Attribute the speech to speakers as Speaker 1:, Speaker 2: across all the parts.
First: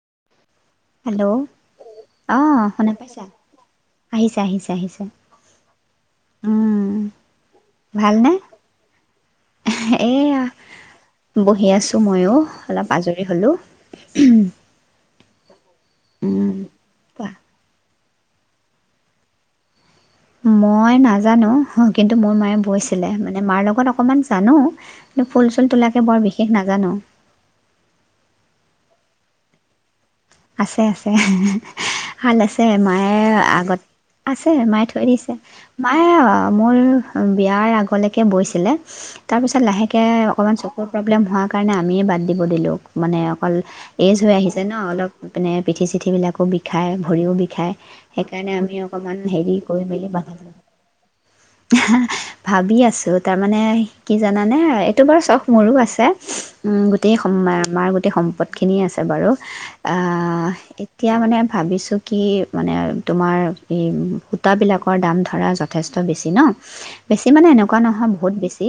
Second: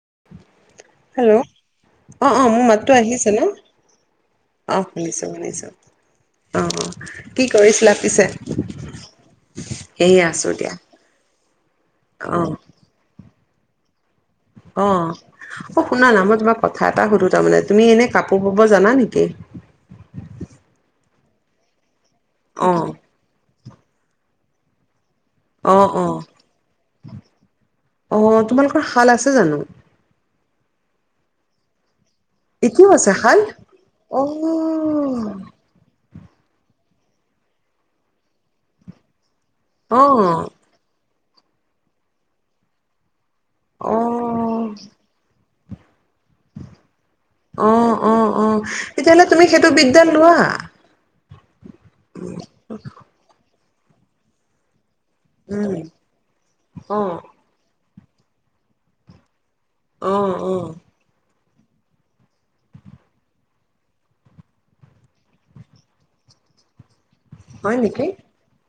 Speaker 1: [inaudible]
Speaker 2: Hello,
Speaker 1: অ মোৰ
Speaker 2: অহ',
Speaker 1: মাততো
Speaker 2: শুনা পাইছা।
Speaker 1: আহিছে ন
Speaker 2: আহিছা -আহিছে
Speaker 1: অ
Speaker 2: -আহিছে
Speaker 1: শুনিছো শুনিছো অ অ
Speaker 2: উম',
Speaker 1: কি কৰিছিলা পিছে
Speaker 2: ভালনে?
Speaker 1: সেয়ে
Speaker 2: এয়া
Speaker 1: আছো দিয়া
Speaker 2: বহি আছো ময়ো অলপ আজৰি হলো।
Speaker 1: অহ', অহ', শুনা না মই
Speaker 2: উম
Speaker 1: তোমাক কথা এটা সুধো
Speaker 2: কোৱা
Speaker 1: তাৰমানে তুমি এনে? কাপোৰ বব জানা নেকি?
Speaker 2: মই নাজানো। কিন্তু মোৰ মায়ে
Speaker 1: অ
Speaker 2: বৈছিলে। মানে মাৰ লগত। লগত অকণমান জানো। কিন্ত ফুল চুল
Speaker 1: অ অ
Speaker 2: তোলাকে বৰ বিশেষ নাজানো।
Speaker 1: অ তোমালোকৰ শাল আছে জানো?
Speaker 2: আছে-আছে। শাল আছে,
Speaker 1: এতিয়াও আছে
Speaker 2: মায়ে
Speaker 1: শাল
Speaker 2: আগত
Speaker 1: অ
Speaker 2: আছে মায়ে থৈ দিছে। মায়ে অহ', মোৰ বিয়াৰ আগলৈকে বৈছিলে। তাৰ পিছত লাহেকে
Speaker 1: অ
Speaker 2: অকণমান চকুৰ প্ৰব প্ৰব্লেম হোৱাৰ কাৰণে আমিয়ে বাদ দিব দিলোঁ মানে। অল
Speaker 1: অ
Speaker 2: এজ হৈ আহিছে ন অলপ। বনাই পিঠি চি। পঠিবিলাকো বিষায়, ভৰিও
Speaker 1: অ
Speaker 2: বিষায়
Speaker 1: অ অ
Speaker 2: সেইকাৰণে আমি অকমান
Speaker 1: তেতিয়াহ'লে তুমি
Speaker 2: হেৰি
Speaker 1: সেইটো
Speaker 2: কৰি
Speaker 1: বিদ্যা
Speaker 2: মেলি
Speaker 1: লোৱা
Speaker 2: বাধো হ ভাবি আছো, তাৰমানে। কি জানানে? বৰ চখ মোৰো
Speaker 1: উম
Speaker 2: আছে, উ
Speaker 1: অ
Speaker 2: গোটেই আমাৰ। গোটেই সম্পদখিনিয়ে আছে বাৰু। অ, এতিয়া মানে। ভাবিছোঁ কি মানে, তোমাৰ এই সূতাবিলাকৰ দাম ধৰা যথেষ্ট বেছি। ন। বেছি মানে
Speaker 1: হয়
Speaker 2: এনেকুৱা
Speaker 1: নেকি
Speaker 2: নহয় বহুত বেছি।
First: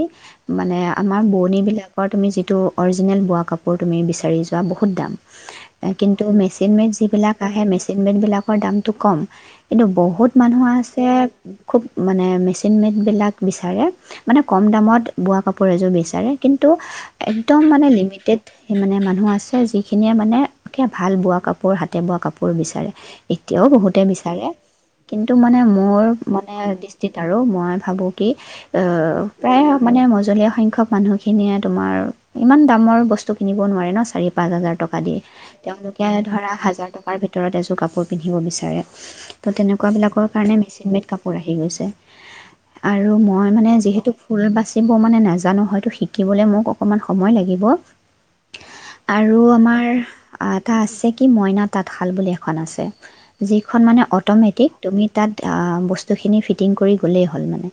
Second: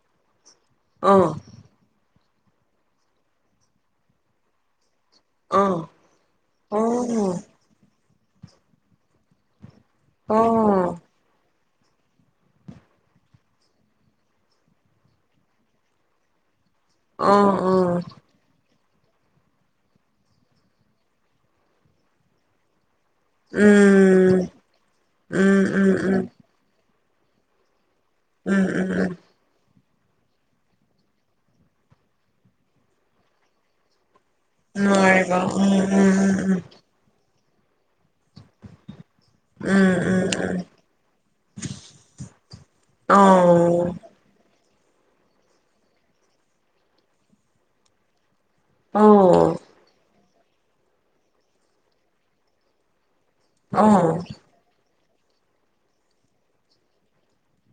Speaker 2: মানে
Speaker 1: অ
Speaker 2: আমাৰ বোৱণিবিলাকত। তুমি যিটো অৰিজিনেল বোৱা কাপোৰ তুমি বিচাৰি যোৱা বহুত দাম।
Speaker 1: অ
Speaker 2: কিন্তু মেচিন
Speaker 1: অ',
Speaker 2: মে যিবিলাক
Speaker 1: অ',
Speaker 2: আহে, মেচ মে বিলাকৰ দামটো কম। কিন্তু বহুত মানুহ
Speaker 1: অ',
Speaker 2: আছে। খুব মানে। মেচিন মেডবিলাক বিচাৰে। মানে, কম দামত বোৱা কাপোৰ এযোৰ বিচাৰে। কিন্তু। টো একদম মানে
Speaker 1: অ',
Speaker 2: লিমিটেড। সেই মানে মানুহ আছে যিখিনিয়ে মানে এতিয়া ভাল বোৱা কাপোৰ হাতে বোৱা কাপোৰ বিচাৰে। এতিয়াও বহুতে
Speaker 1: উম,
Speaker 2: বিচাৰে। কিন্তু মানে
Speaker 1: উম, উম,
Speaker 2: মোৰ
Speaker 1: উম,
Speaker 2: মানে আৰু মই ভাবোঁ। কি!
Speaker 1: উম, উম,
Speaker 2: আহ, প্ৰায়। মানে মজলীয়া সংখ্ক মানুহখিনিয়ে তোমাৰ ইমান দামৰ বস্তু কিনিব নোৱাৰে ন চাৰিওফাল পাঁচ হাজাৰ টকা দিয়ে
Speaker 1: নোৱাৰিব উম,
Speaker 2: তেওঁলোকে
Speaker 1: উম,
Speaker 2: ধৰা হাজাৰ টকাৰ ভিতৰত ভিতৰত এযোৰ কাপোৰ পিন্ধিব বিচাৰে ত'
Speaker 1: উম,
Speaker 2: তেনেকুৱ
Speaker 1: উম,
Speaker 2: বিলাকৰ কাৰণে মেচিন মেড কাপোৰ আহি গৈছে আৰু
Speaker 1: উম,
Speaker 2: মই মানে
Speaker 1: অ',
Speaker 2: যিহেতু ফুল বাচ মানে নাজানো হয়তো শিকিবলৈ মোক অকমান সময় লাগিব আৰু আমাৰ এটা আছে কি মইনা তাঁতশাল বুলি এখন আছে যিখন মানে
Speaker 1: অ',
Speaker 2: অট'মেটিক তুমি তাত বস্তুখিনি ফি তিন কৰি গলেই হল মানে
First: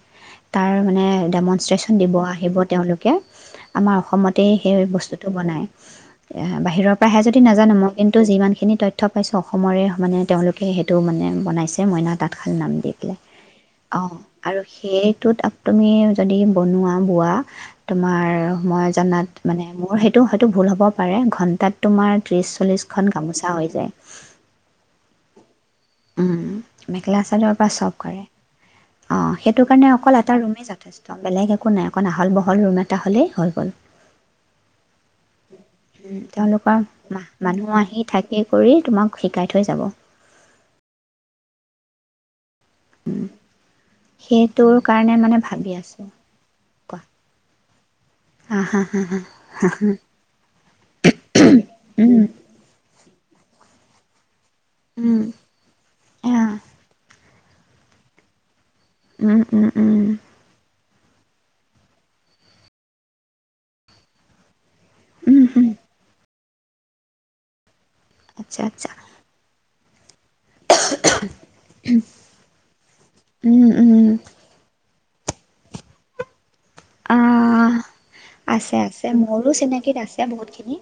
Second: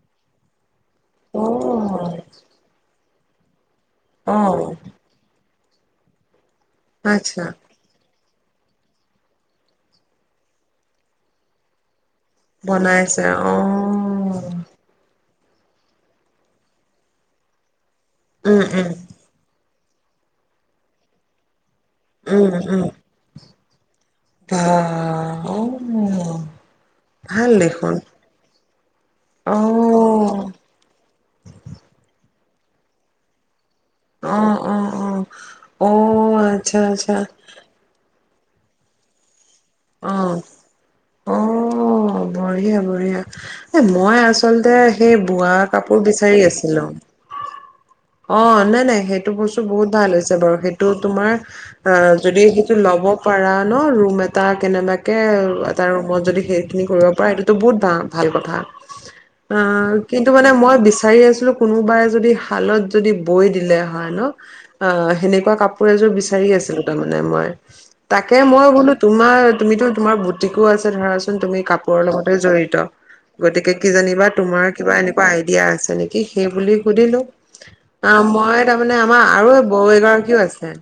Speaker 2: তাৰ আৰু মানে ডেমনষ্ট্ৰেশ্যন দিব আহিব তেওঁলোকে আমাৰ অসমতেই
Speaker 1: অ',
Speaker 2: সেই বস্তুটো বনায় বাহিৰৰ পৰাহে যদি
Speaker 1: আচ্ছা
Speaker 2: নাজানো মই কিন্তু তো যিমানখিনি তথ্য পাইছোঁ অসমৰে মানে তেওঁলোকে সেইটো মানে বনাইছে মইনা তাত
Speaker 1: বনাইছে অ
Speaker 2: অ আৰু সেয়ে তুমি য বন ব তোমাৰ
Speaker 1: উম,
Speaker 2: সময় জনাত মানে মোৰ সেইটো হয়তো ভুল হ'ব পাৰে ঘণ্টাত তোমাৰ ত্ৰিশ চল্লিশখন কাম আছে হৈ যায়
Speaker 1: অ
Speaker 2: উ মেখেলা চাদৰ পৰা চবকাৰে অ সেইটো কাৰণে অকল এটা
Speaker 1: অ',
Speaker 2: ৰুমে যথেষ্ট বেলেগ একো নাই অকণ আহল বহ হ'ল ৰুম এটা হ'লেই হৈ গ'ল
Speaker 1: অ', অ', অ',
Speaker 2: তেওঁলোকৰ
Speaker 1: আচ্ছা, আচ্ছা
Speaker 2: মানুহ আহি থাকে স কৰি তোমাক শিক গাই থৈ যাব
Speaker 1: অ'। অ বঢ়িয়া বঢ়িয়া এ মই
Speaker 2: সেইটোৰ
Speaker 1: আচলতে
Speaker 2: কাৰণে
Speaker 1: সেই
Speaker 2: মানে
Speaker 1: বোৱা
Speaker 2: ভাবি
Speaker 1: কাপোৰ
Speaker 2: আছোঁ
Speaker 1: বিচাৰি আছিলো
Speaker 2: কোৱা
Speaker 1: অ
Speaker 2: হা হা
Speaker 1: নাই
Speaker 2: হা
Speaker 1: নাই সেইটো বস্তু বহুত ভাল হৈছে বাৰু সেইটো তোমাৰ অ
Speaker 2: উম
Speaker 1: যদি সেইটো লব পৰাা ন ৰুম তাৰ কেনেবাকে
Speaker 2: উম
Speaker 1: তাৰ ৰুমত
Speaker 2: উম
Speaker 1: যদি সেইখিনি কৰিব পাৰে সটো তটো বহুত ভ ভাল কথা
Speaker 2: উম
Speaker 1: অ
Speaker 2: উম উম
Speaker 1: কিন্তু মানে মই বিশ চাৰি আছিলো কোনোবাই যদি হালত যদি বৈ দিলে হয় ন অ সেনেকুৱা
Speaker 2: উম
Speaker 1: কাপোৰ এযোৰ বিচাৰি আছিলো তাৰমানে মই তাকে
Speaker 2: আচ্ছা
Speaker 1: মই
Speaker 2: আচ্ছা
Speaker 1: বোলো তোমাৰ তুমিতো তোমাৰ ো আছে ধৰাচোন তুমি কাপোৰৰ লগতে জড়িত
Speaker 2: উম
Speaker 1: গতিকে কি
Speaker 2: উম
Speaker 1: জানিবা তোমাৰ কিবা এা পই দিয়া আছে নেকি সেই বুলি সুধিলোঁ
Speaker 2: আহ
Speaker 1: অ মই
Speaker 2: আছে
Speaker 1: তাৰমানে
Speaker 2: আছে
Speaker 1: আমাৰ
Speaker 2: মোৰো
Speaker 1: আৰু বড
Speaker 2: চিনাকিত
Speaker 1: এগৰাকীও আছে
Speaker 2: বহুতখিনি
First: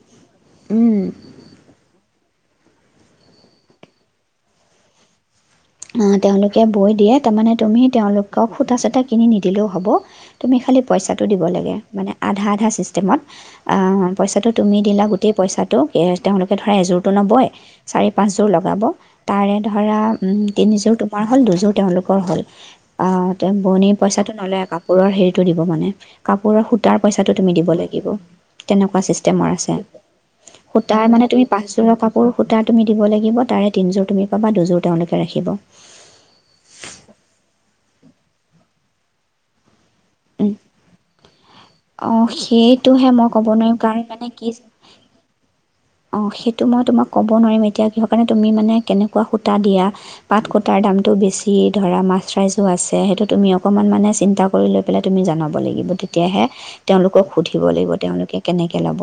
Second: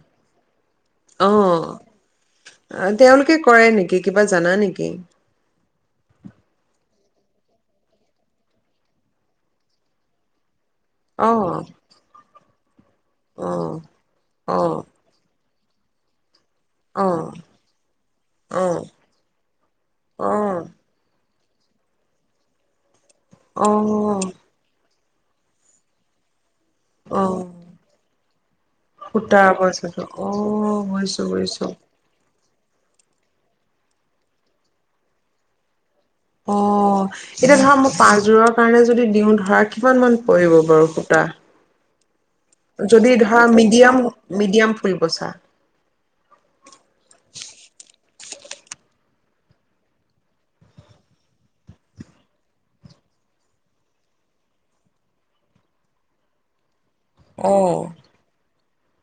Speaker 2: উম
Speaker 1: আহ আহ তেওঁলোকে কৰে নেকি কিবা জানা নেকি?
Speaker 2: তেওঁলোকে বৈ দিয়ে তাৰমানে তুমি তেওঁলোকক সূতা চূতা কিনি নিদিলেও হ'ব তুমি খালি পইচাটো
Speaker 1: অ
Speaker 2: দিব লাগে মানে আধা আধা পইচ চিষ্টেমত
Speaker 1: অ
Speaker 2: আআআ পইচাটো
Speaker 1: অ
Speaker 2: তুমি দিলা গোটেই পইচা সেইটো কেচ তেওঁলোকে ধৰা
Speaker 1: অ
Speaker 2: এযোৰটো নবৈ চাৰি পাঁচযোৰ লগাব
Speaker 1: অ
Speaker 2: তাৰে ধৰা উম
Speaker 1: অ
Speaker 2: তিনিযোৰ তোমাৰ হ'ল দুযোৰ তেওঁলোকৰ হ'ল হি অ তেওঁ বয়ন
Speaker 1: অ',
Speaker 2: পইচাটো নলয় আক কাপোৰৰ হেৰিটো দিব মানে কাপোৰ কাপোৰৰ সূতাৰ পইচাটো
Speaker 1: অ',
Speaker 2: তুমি দিব লাগিব। তেনেকুৱা
Speaker 1: সূতাৰ
Speaker 2: চিষ্টেমৰ আছে
Speaker 1: পইচাটো অ',
Speaker 2: সূতাই
Speaker 1: বুজিছোঁ
Speaker 2: মানে তুমি
Speaker 1: বুজিছোঁ।
Speaker 2: পাঁচযোৰ কাপোৰ সূতা তুমি দিব লাগিব তাৰে তিনিযোৰ তুমি পাবা দুযোৰ তেওঁলোকে ৰাখিব।
Speaker 1: অ এতিয়া ধৰা মই পাঁচযোৰৰ কাৰণে যদি দিওঁ ধৰা কি কিমান মান পৰিব বাৰু সূতা।
Speaker 2: অ
Speaker 1: যদি
Speaker 2: সেইটোহে মই
Speaker 1: ধৰা
Speaker 2: কব নোৱাৰিম
Speaker 1: মিডিয়াম
Speaker 2: কাৰণ মানে কি
Speaker 1: মিডিয়াম ফুল
Speaker 2: আছে।
Speaker 1: বচা।
Speaker 2: অ সেইটো মই তোমাক কব নোৱাৰিম এতিয়া কিহৰ কাৰণে তুমি মানে কেনেকুৱা সূতা দিয়া পাট সূতাৰ দামটো বেছি ধৰা মাষ্টৰাইস ও আছে সেইটো তুমি অকমান মানে চিন্তা কৰি লৈ পেলাই তুমি জনাব লাগিব তেতিয়াহে তেওঁলোকক সুধিব
Speaker 1: অ',
Speaker 2: লাগিব তেওঁলোকে কেনেকে কে ল'ব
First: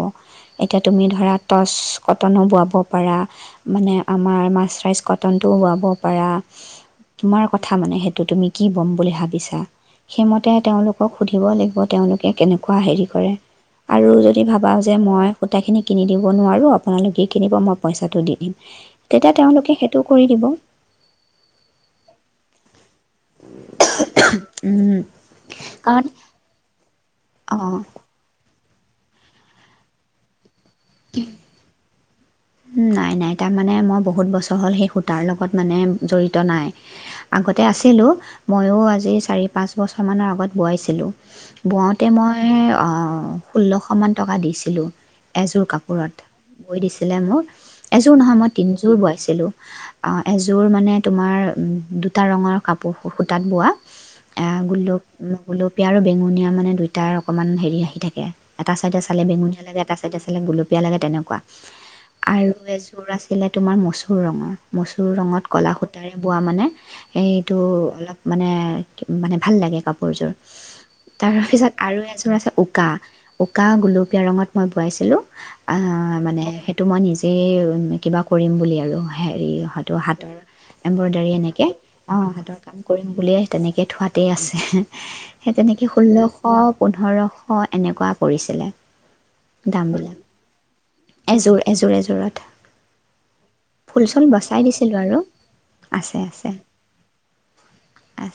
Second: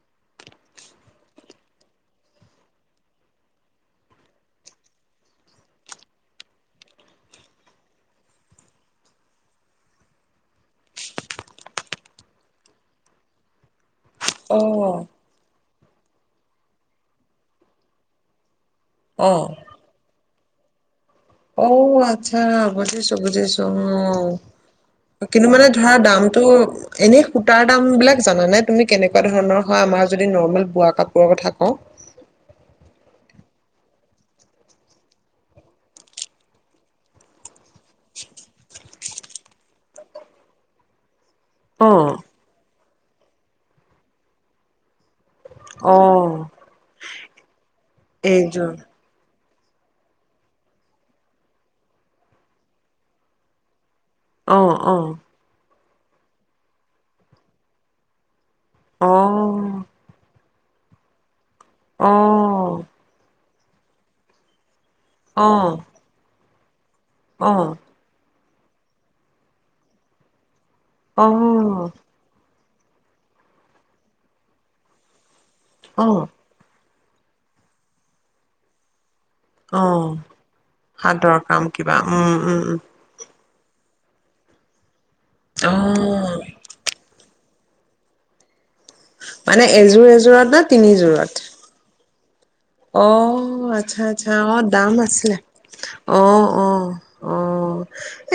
Speaker 2: এতিয়া তুমি ধৰা টচ কটনো বোৱাব পাৰা মানে আমাৰ মাষ্টৰাইজ কটনটোও বোৱাব পাৰা তোমাৰ কথা মানে সেইটো তুমি কি ব'ম বুলি ভাবিছা সেইমতে তেওঁলোকক সুধিব লাগিব তেওঁলোকে কেনেকুৱা হেৰি কৰে। আৰু যদি ভাবাওঁ যে
Speaker 1: অ',
Speaker 2: মই সূতাখিনিক দিব নোৱাৰোঁ আপোনালোকে কিনিব মই পইচাটো দি দিম। তেতিয়া তেওঁলোকে সেইটোও কৰি দিব।
Speaker 1: অও আচ্ছা বুজিছো বুজিছো হুম
Speaker 2: উম
Speaker 1: কিন্তু মানে ধৰা
Speaker 2: কাৰণ
Speaker 1: দামটো এনেই সূতাৰ
Speaker 2: অঁ
Speaker 1: দাম বিলাক জানানে? তুমি কেনেকুৱা ধৰণৰ হয় আমাৰ যদি নৰ্মেল বোৱা কাপোৰৰ কথা কওঁ।
Speaker 2: নাই নাই তাৰমানে মই বহুত বছৰ হ'ল সেই সূতাৰ লগত মানে জড়িত নাই আগতে আছিলোঁ ময়ো আজি চাৰি পাঁচ বছৰমানানৰ আগত বোৱাইছিলোঁ। বোৱাওঁতে
Speaker 1: অ',
Speaker 2: মই অ অ অহ ষোল্লশ মান টকা দিছিলো। এযোৰ কাপোৰত
Speaker 1: অ',
Speaker 2: বৈ দিছে মোৰ এযোৰ নহয় মই
Speaker 1: এইযোৰ
Speaker 2: তিনিযোৰ বোৱাইছিলোঁ। এযোৰ মানে তোমাৰ দুটা ৰঙৰ কাপোৰ সূতাত বোৱা। আহ
Speaker 1: অ',
Speaker 2: গুলল
Speaker 1: অ',
Speaker 2: গল সেউজীয়া আৰু বেঙুনীয়া মানে দুইটাৰ অকমান হেৰি আহি থাকে এটা চাইডে চালে বেঙুনীয়া লাগে
Speaker 1: অ'।
Speaker 2: এটা চাইড চালে গোলপীয়া বেয়া লাগে তেনেকুৱা। আৰু
Speaker 1: অ',
Speaker 2: এযোৰ আছিলে তোমাৰ মচুৰ ৰঙৰ মচুৰ ৰঙত ক'লা
Speaker 1: অ',
Speaker 2: সূতাৰে বোৱা মানে এইটো
Speaker 1: অ',
Speaker 2: অলপ মানে মানে ভাল লাগে কাপোৰযোৰ। তাৰ পিছত
Speaker 1: অ',
Speaker 2: আৰু এযোৰ আছে উকা উকা গুলপীয়া ৰঙত মই বোৱাইছিলোঁ আহ
Speaker 1: অ',
Speaker 2: মানে সেইটো মই নিজে কিবা কৰিম বুলি আৰু হেৰি হয়তো
Speaker 1: অ',
Speaker 2: হাতৰ এম্ব্ৰইডাৰী
Speaker 1: সাতৰ কাম
Speaker 2: এনেকে
Speaker 1: কিবা
Speaker 2: অহ
Speaker 1: উম,
Speaker 2: হাতৰ
Speaker 1: উম, উম,
Speaker 2: কাম কৰিম বুলিয়ে তেনেকৈ থোৱাতেই আছে। সেই তেনেকে
Speaker 1: অ',
Speaker 2: ষোল্লশ পোন্ধৰশ অহ এনেকুৱা কৰিছিলে।
Speaker 1: মানে এযোৰ এযোৰত নে তিনিযোৰ?
Speaker 2: এযোৰ এযোৰ এযোৰত।
Speaker 1: অহ আচ্ছা
Speaker 2: ফুল চুল
Speaker 1: আচ্ছা। অহ
Speaker 2: বচাই
Speaker 1: দাম
Speaker 2: দিছিলোঁ আৰু
Speaker 1: আছিলে
Speaker 2: আছে
Speaker 1: অহ
Speaker 2: আছে
Speaker 1: ‌অহ অহ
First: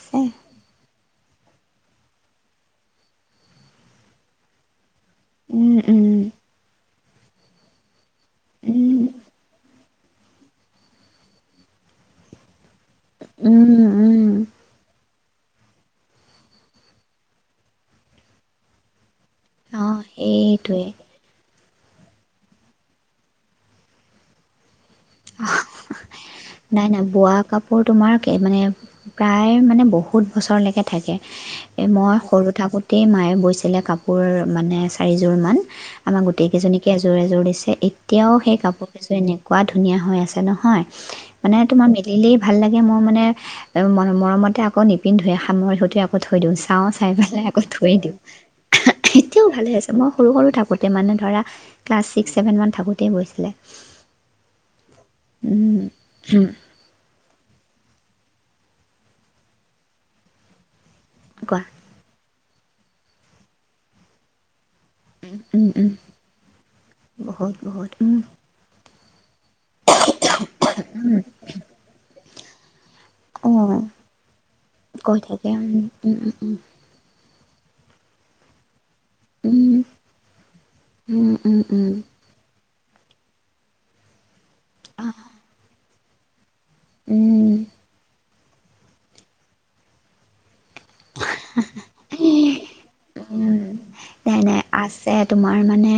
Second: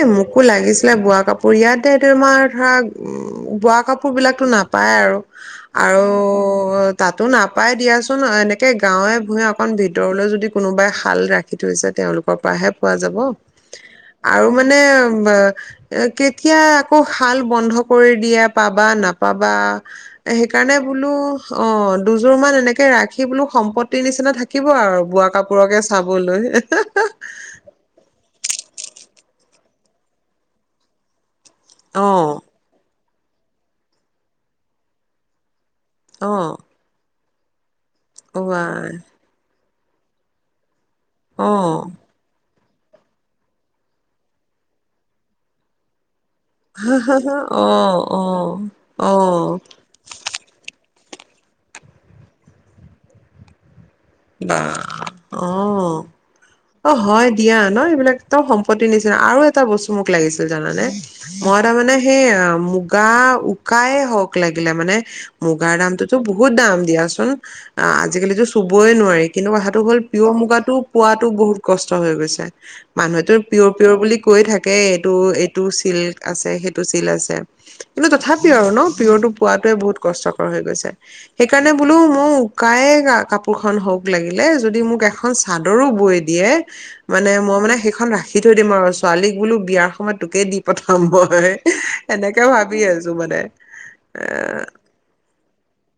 Speaker 1: এই মোকো লাগিছিলে বোৱা কাপোৰ ইয়াত এতিয়া তোমাৰ ধৰা বোৱা কাপোৰ বিলাকতো নাপায় আৰু
Speaker 2: উম
Speaker 1: আৰু
Speaker 2: উম
Speaker 1: তাতো নাপাই দিয়া [unintelligible] এনেকে
Speaker 2: উম
Speaker 1: গাঁৱে। অকন ভিতৰলৈ যদি কোনোবাই শাল ৰাখি থৈছে তেওঁলোকৰ পৰাহে পোৱা যাব
Speaker 2: উম উম
Speaker 1: আৰু মানে কেতিয়া আকৌ শাল বন্ধ কৰি দিয়া পাবা নাপ পাবা
Speaker 2: অ
Speaker 1: সেইকাৰণে
Speaker 2: সেইটোৱে
Speaker 1: বোলো অ, দুযোৰ মান এনেকে ৰাখি বোলো সম্পত নিচিনা থাকিব আৰু। বোৱা কাপোৰকে চাবলৈ [unintelligible]
Speaker 2: নাই নাই বোৱা কাপোৰ তোমাৰ মানে প্ৰায় মানে বহুত বছৰলৈকে থাকে।
Speaker 1: অ
Speaker 2: মই সৰু থাকোঁতে গোটেই মায়ে বৈছিলে কাপোৰ মানে চাৰিযোৰমান। আমাৰ
Speaker 1: অ
Speaker 2: গোটেই কেইজনীকে জোৰে জোৰ দিছে এই তেওঁ সেই কাপোৰ
Speaker 1: ৱাই
Speaker 2: কেইযোৰ এনেকুৱাত ধুনীয়া হৈ আছে নহয়।
Speaker 1: অ
Speaker 2: মানে তোমাৰ মেলিলেই ভাল লাগে মোৰ মানে মৰমতে আকৌ নিপিন্ধোঁ সামৰি সিহতে আকৌ আৌ থৈ দিওঁ চাওঁ, চাই পেলাই আকৌ
Speaker 1: অ
Speaker 2: থৈ দিওঁ।
Speaker 1: অ অ
Speaker 2: এতিয়াও ভালে আছে। মই সৰু, সৰু থাকোতে মানে ধৰা ক্লাছ ছিক্স ছেভেন মান থাকোতে বৈছিলে।
Speaker 1: বা, অ, অ, হয় দিয়া ন এইবিলাক? তেওঁ সম্পত্তি নিচিনা আৰু এটা বস্তু মোক লাগিছিল জানানে? মই
Speaker 2: কোৱা
Speaker 1: তাৰমানানে সেই অ মুগা উকাইে হওঁক লাগে। মুগাৰ দামটো বহুত দাম দিয়া
Speaker 2: বহুত বহুত
Speaker 1: চো কই নোৱাৰি। কিন্তু হটো হ'ল পিয় মুগাতটো পোৱাতো বহুত কষ্ট হৈ গৈছে। উ। মানুহেতো পিয়'ৰ
Speaker 2: অঁ
Speaker 1: পিয়'ৰ বুলি কৈ থাকে। এইটো,
Speaker 2: কৈ থাকে
Speaker 1: এইটো চিল্ক আছে। সেইটো চিল্ক আছে। কিন্ত তথাপিও আৰু ন পিয়টো পোৱাাতোৱে বহুত কষ্টকৰ হৈ গৈছে সেইকাৰণে বোলো মই কাইে ক কাপ সোষণ হওক লাগে য মোক এখন চাদৰো বৈ দিয়ে মানে মই মানে সেইখন ৰাখ ৰাখি থৈ দিম আৰু ছোৱালী বোলো বিয়াৰ সময়ত তোকে দি পথম মই এেনেকে ভাবি আছো ত মানে
Speaker 2: নাই নাই আছে তোমাৰ মানে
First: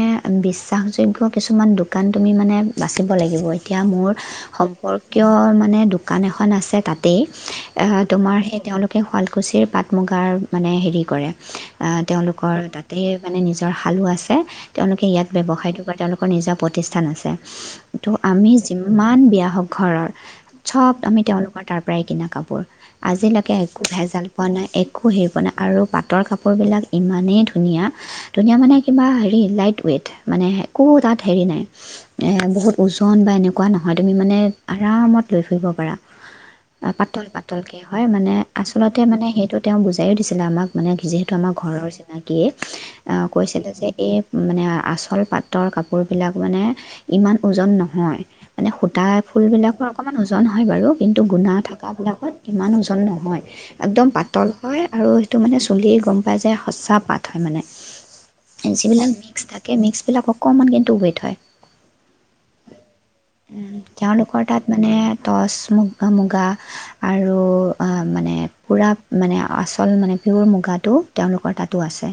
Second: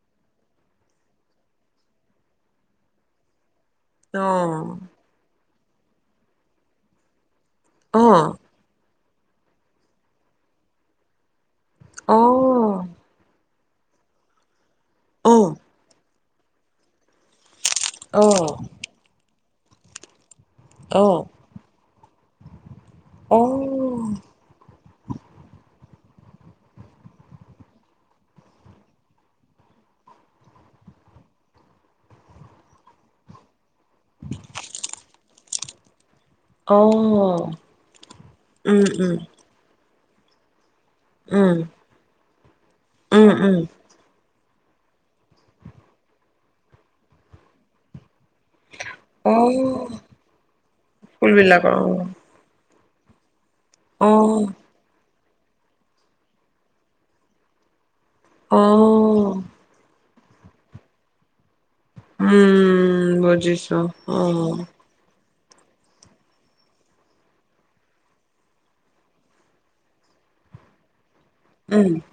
Speaker 2: বিশ্বাস দ্বাহযোগ্য কিছুমান দোকান তুমি মানে বাচিব লাগিবই এতিয়া মোৰ
Speaker 1: অ
Speaker 2: সম্পৰ্কীয় মে মানে দোকান এখন আছে তাতেই অ তোমাৰ সেই তেওঁলোক শুৱালকুছিৰ পাট মুগাৰ মানে হেৰি কৰে
Speaker 1: অ
Speaker 2: তেওঁলোকৰ তাত মানে নিজৰ শালো আছে তেওঁলোকে ইয়াত
Speaker 1: অ
Speaker 2: ব্যৱসায়টো কৰে তেওঁলোকে নিজা প্ৰতিষ্ঠান আছে তটো
Speaker 1: অ
Speaker 2: আমি যিমান বিয়া হক ঘৰৰ চব আমি
Speaker 1: অ
Speaker 2: তেওঁলোকৰ তাৰ প্ৰায় কিনা কাপোৰ
Speaker 1: অ
Speaker 2: আজিলৈকে একো ভেজাল পোৱা নাই এক একো হে ব নাই আৰু পাটৰ কাপোৰবিলাক ইমানেই ধুনীয়া ধুনীয়া মানে কিবা হেৰি লাইট ৱেইট মানে একো তাত হেৰি নাই বহুত ওজন বা এৱা কোৱা নহয় তুমি মানে আৰামত লৈ ফুৰিব পাৰা।
Speaker 1: অ
Speaker 2: পাতল পাতলকে হয় মানে
Speaker 1: উম
Speaker 2: আচলতে
Speaker 1: উম
Speaker 2: মানে সেইটো তেওঁ বুজি চাইড দিছিলে আমাক মানে যিহেতু আমাৰ
Speaker 1: উম
Speaker 2: ঘৰৰ চিনাকি কে আহ
Speaker 1: উম, উম,
Speaker 2: কৈছিলে যে এই মানে আচল পাতৰ কাপোৰবিলাক মানে ইমান ওজন নহয় মানে সুতা ফুল বিলাকৰ
Speaker 1: অ',
Speaker 2: অকমান ওজন হয় বাৰু কিন্তু গুনা
Speaker 1: ফুলবিলাকৰ
Speaker 2: থকা
Speaker 1: অ'।
Speaker 2: বিলাকত কিমান ওজন প্ৰশ্ন নহয় একদম পাতল
Speaker 1: অ',
Speaker 2: হয় আৰু টো মানে চুলিয়েই গম পায় যায় সঁচা পাত খাই মানে যিবিলাক
Speaker 1: অ',
Speaker 2: মিক্স থাকে মিক্স এইবিলাক অকণমান কিন্তু ৱেইট হয়
Speaker 1: উম বুজিছো অ
Speaker 2: তেওঁলোকৰ তাত মানে টচ মু মুগা আৰু মানে পুৰা মানে আচল মানে পিয়'ৰ মুগাটো তেওঁলোকৰ তাতো
Speaker 1: উম,
Speaker 2: আছে।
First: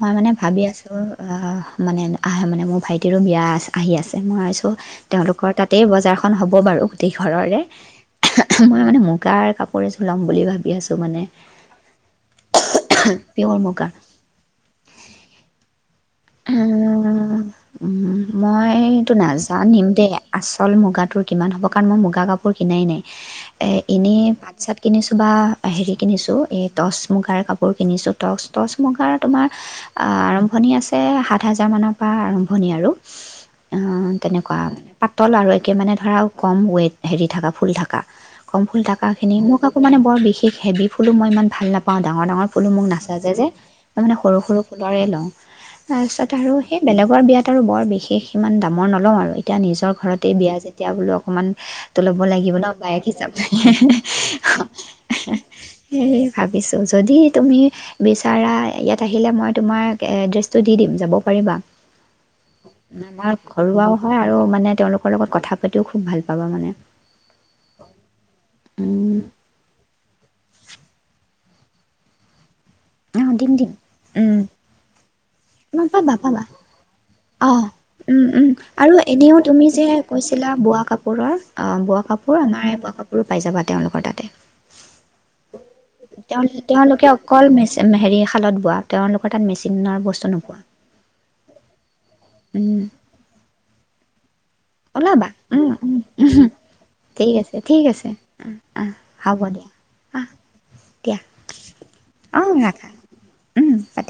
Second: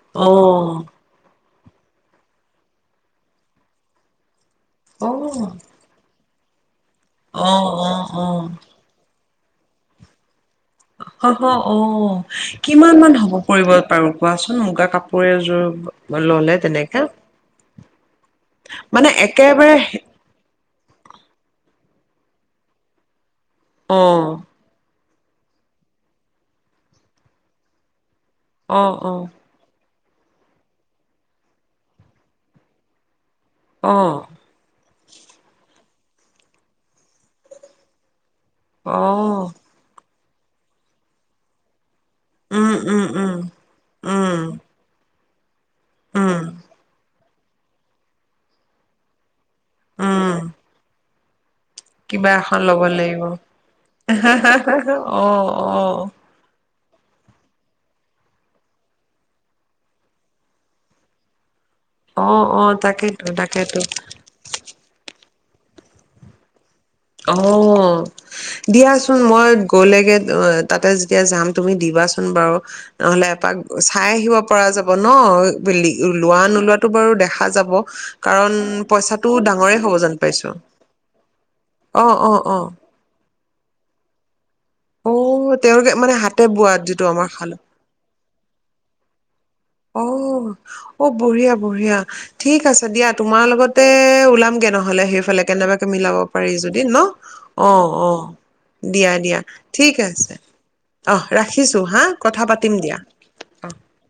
Speaker 2: মই
Speaker 1: অ',
Speaker 2: মানে ভাবি আছো অ মানে আহে মানে মোৰ ভাইটিৰো বিয়া আহি আছে মই তেওঁলোকৰ
Speaker 1: অ'।
Speaker 2: তাতেই বজাৰ খন হ'ব বাৰু গোটেই ঘৰৰে
Speaker 1: অ', অ', অ',
Speaker 2: মই মানে মোক গাৰ কাপোৰে চো ল'ম বুলি ভাবে
Speaker 1: অ অ কিমান মান হ'ব
Speaker 2: পিয়'ৰ
Speaker 1: কৰিবব
Speaker 2: মুগাৰ
Speaker 1: পাৰো কোৱাচোন োন মুগা কাপোৰেযোৰ
Speaker 2: উ উ
Speaker 1: মানে
Speaker 2: মইটো
Speaker 1: একেবাৰে
Speaker 2: নাজানিম দেেই আছো চল মুগাটোৰ কিমান হ'ব কাৰণ মই মুগা কাপোৰ কিনাই নাই
Speaker 1: আহ
Speaker 2: কিবা হেৰি কিনিছো এই টচ মুগাৰ কাপোৰ কিনিছো টৰ্চ টচ
Speaker 1: অ',
Speaker 2: মুগাৰ
Speaker 1: অ',
Speaker 2: তোমাৰ আৰম্ভণি আছে সাত হাজাৰ মানৰ পৰা আৰম্ভণি আৰু অ তেনেকুৱা পাতল আৰু একে মানে ধৰাও কম ৱেট হেৰি থকা ফুল থাককা কম ফুলটাককা খিনি
Speaker 1: অ',
Speaker 2: মোক আকৌ মানে বৰ বিশে ঠ হেভি ফুলো মই ইমান ভাল নাপওঁ পাওঁ ডাঙৰ ডাঙৰ ফুলো
Speaker 1: উম,
Speaker 2: মোক
Speaker 1: উম,
Speaker 2: নাচা যে
Speaker 1: উম।
Speaker 2: যে মই মানে সৰু
Speaker 1: উম,
Speaker 2: সৰু ফুলৰে লওঁ তাৰপিছত
Speaker 1: উম,
Speaker 2: আৰু সেই বেলেগৰ বিয়য়াাত আৰু বৰ বিশেষ ইমান দামৰ নল'ম আৰু তেতিয়া নিজৰ ঘৰতেই
Speaker 1: উম,
Speaker 2: বিয়া যেতিয়া বোলক অকণমান তো ল'ব
Speaker 1: কিবা
Speaker 2: লাগিব
Speaker 1: এখন
Speaker 2: ন'
Speaker 1: ল'ব
Speaker 2: বায়েক
Speaker 1: লাগিব
Speaker 2: হিচাপে,
Speaker 1: অ', অ'।
Speaker 2: সেয়ে ভাবিছো যদি তুমি বিচাৰা ইয়াত আহিলে মই তোমাক এড্ৰেচ চটো দি দিম যাব পাৰিবা।
Speaker 1: অ', অ', তাকেতো
Speaker 2: আমাৰ
Speaker 1: তাকেতো
Speaker 2: ঘৰুৱাও হয় আৰু মানে তেওঁলোকৰ লগত কথা পাতিও খুব ভাল পাবা মানে
Speaker 1: অ', দিয়াচোন মই গ'লেগে অ', তাতে যেতিয়া যাম তুমি দিবাচোন বাৰু নহ'লে
Speaker 2: অঁ দিম
Speaker 1: এপাক
Speaker 2: দিম
Speaker 1: চাই আহিব
Speaker 2: উম
Speaker 1: পৰা যাব ন' [unintelligible] লোৱা নোলোৱাটো বাৰু দেখা
Speaker 2: অহ
Speaker 1: যাব।
Speaker 2: উম উম‌
Speaker 1: কাৰণ
Speaker 2: আৰু
Speaker 1: পইচাটো
Speaker 2: এনেও তুমি
Speaker 1: ডাঙৰে
Speaker 2: যে
Speaker 1: হ'ব যেন
Speaker 2: কৈছিলা
Speaker 1: পাইছো
Speaker 2: বোৱা কাপোৰৰ অহ অহ বোৱা
Speaker 1: অ', অ',
Speaker 2: কাপোৰ আমাৰ
Speaker 1: অ'।
Speaker 2: এই বোৱা কাপোৰ পাই যাবা তেওঁলোকৰ তাতে
Speaker 1: অ', তেওঁলোকে মানে
Speaker 2: তেওঁ
Speaker 1: হাতে বোৱাত যিটো
Speaker 2: তেওঁলোকে
Speaker 1: আমাৰ
Speaker 2: অকল মেচ হেৰি' শাঁলত বোৱা তেওঁলোক
Speaker 1: অহ অহ বঢ়িয়া, বঢ়িয়া ঠিক
Speaker 2: উম
Speaker 1: আছে দিয়া তোমাৰ লগতে ওলাম কে নহ'লে
Speaker 2: ওলাবা
Speaker 1: সেইফালে
Speaker 2: উম
Speaker 1: কেনেবাকৈ
Speaker 2: উম
Speaker 1: মিলাব পাৰি যদি নহ
Speaker 2: ঠিক আছে ঠিক
Speaker 1: অহ
Speaker 2: আছে
Speaker 1: অহ
Speaker 2: আহ
Speaker 1: দিয়া দিয়া
Speaker 2: হ'ব
Speaker 1: ঠিক
Speaker 2: আহ
Speaker 1: আছে।
Speaker 2: দিয়া
Speaker 1: অহ ৰাখিছো হা কথা
Speaker 2: অঁ
Speaker 1: পাতিম
Speaker 2: ৰাখা
Speaker 1: দিয়া
Speaker 2: উম
Speaker 1: অহ
Speaker 2: পাতিম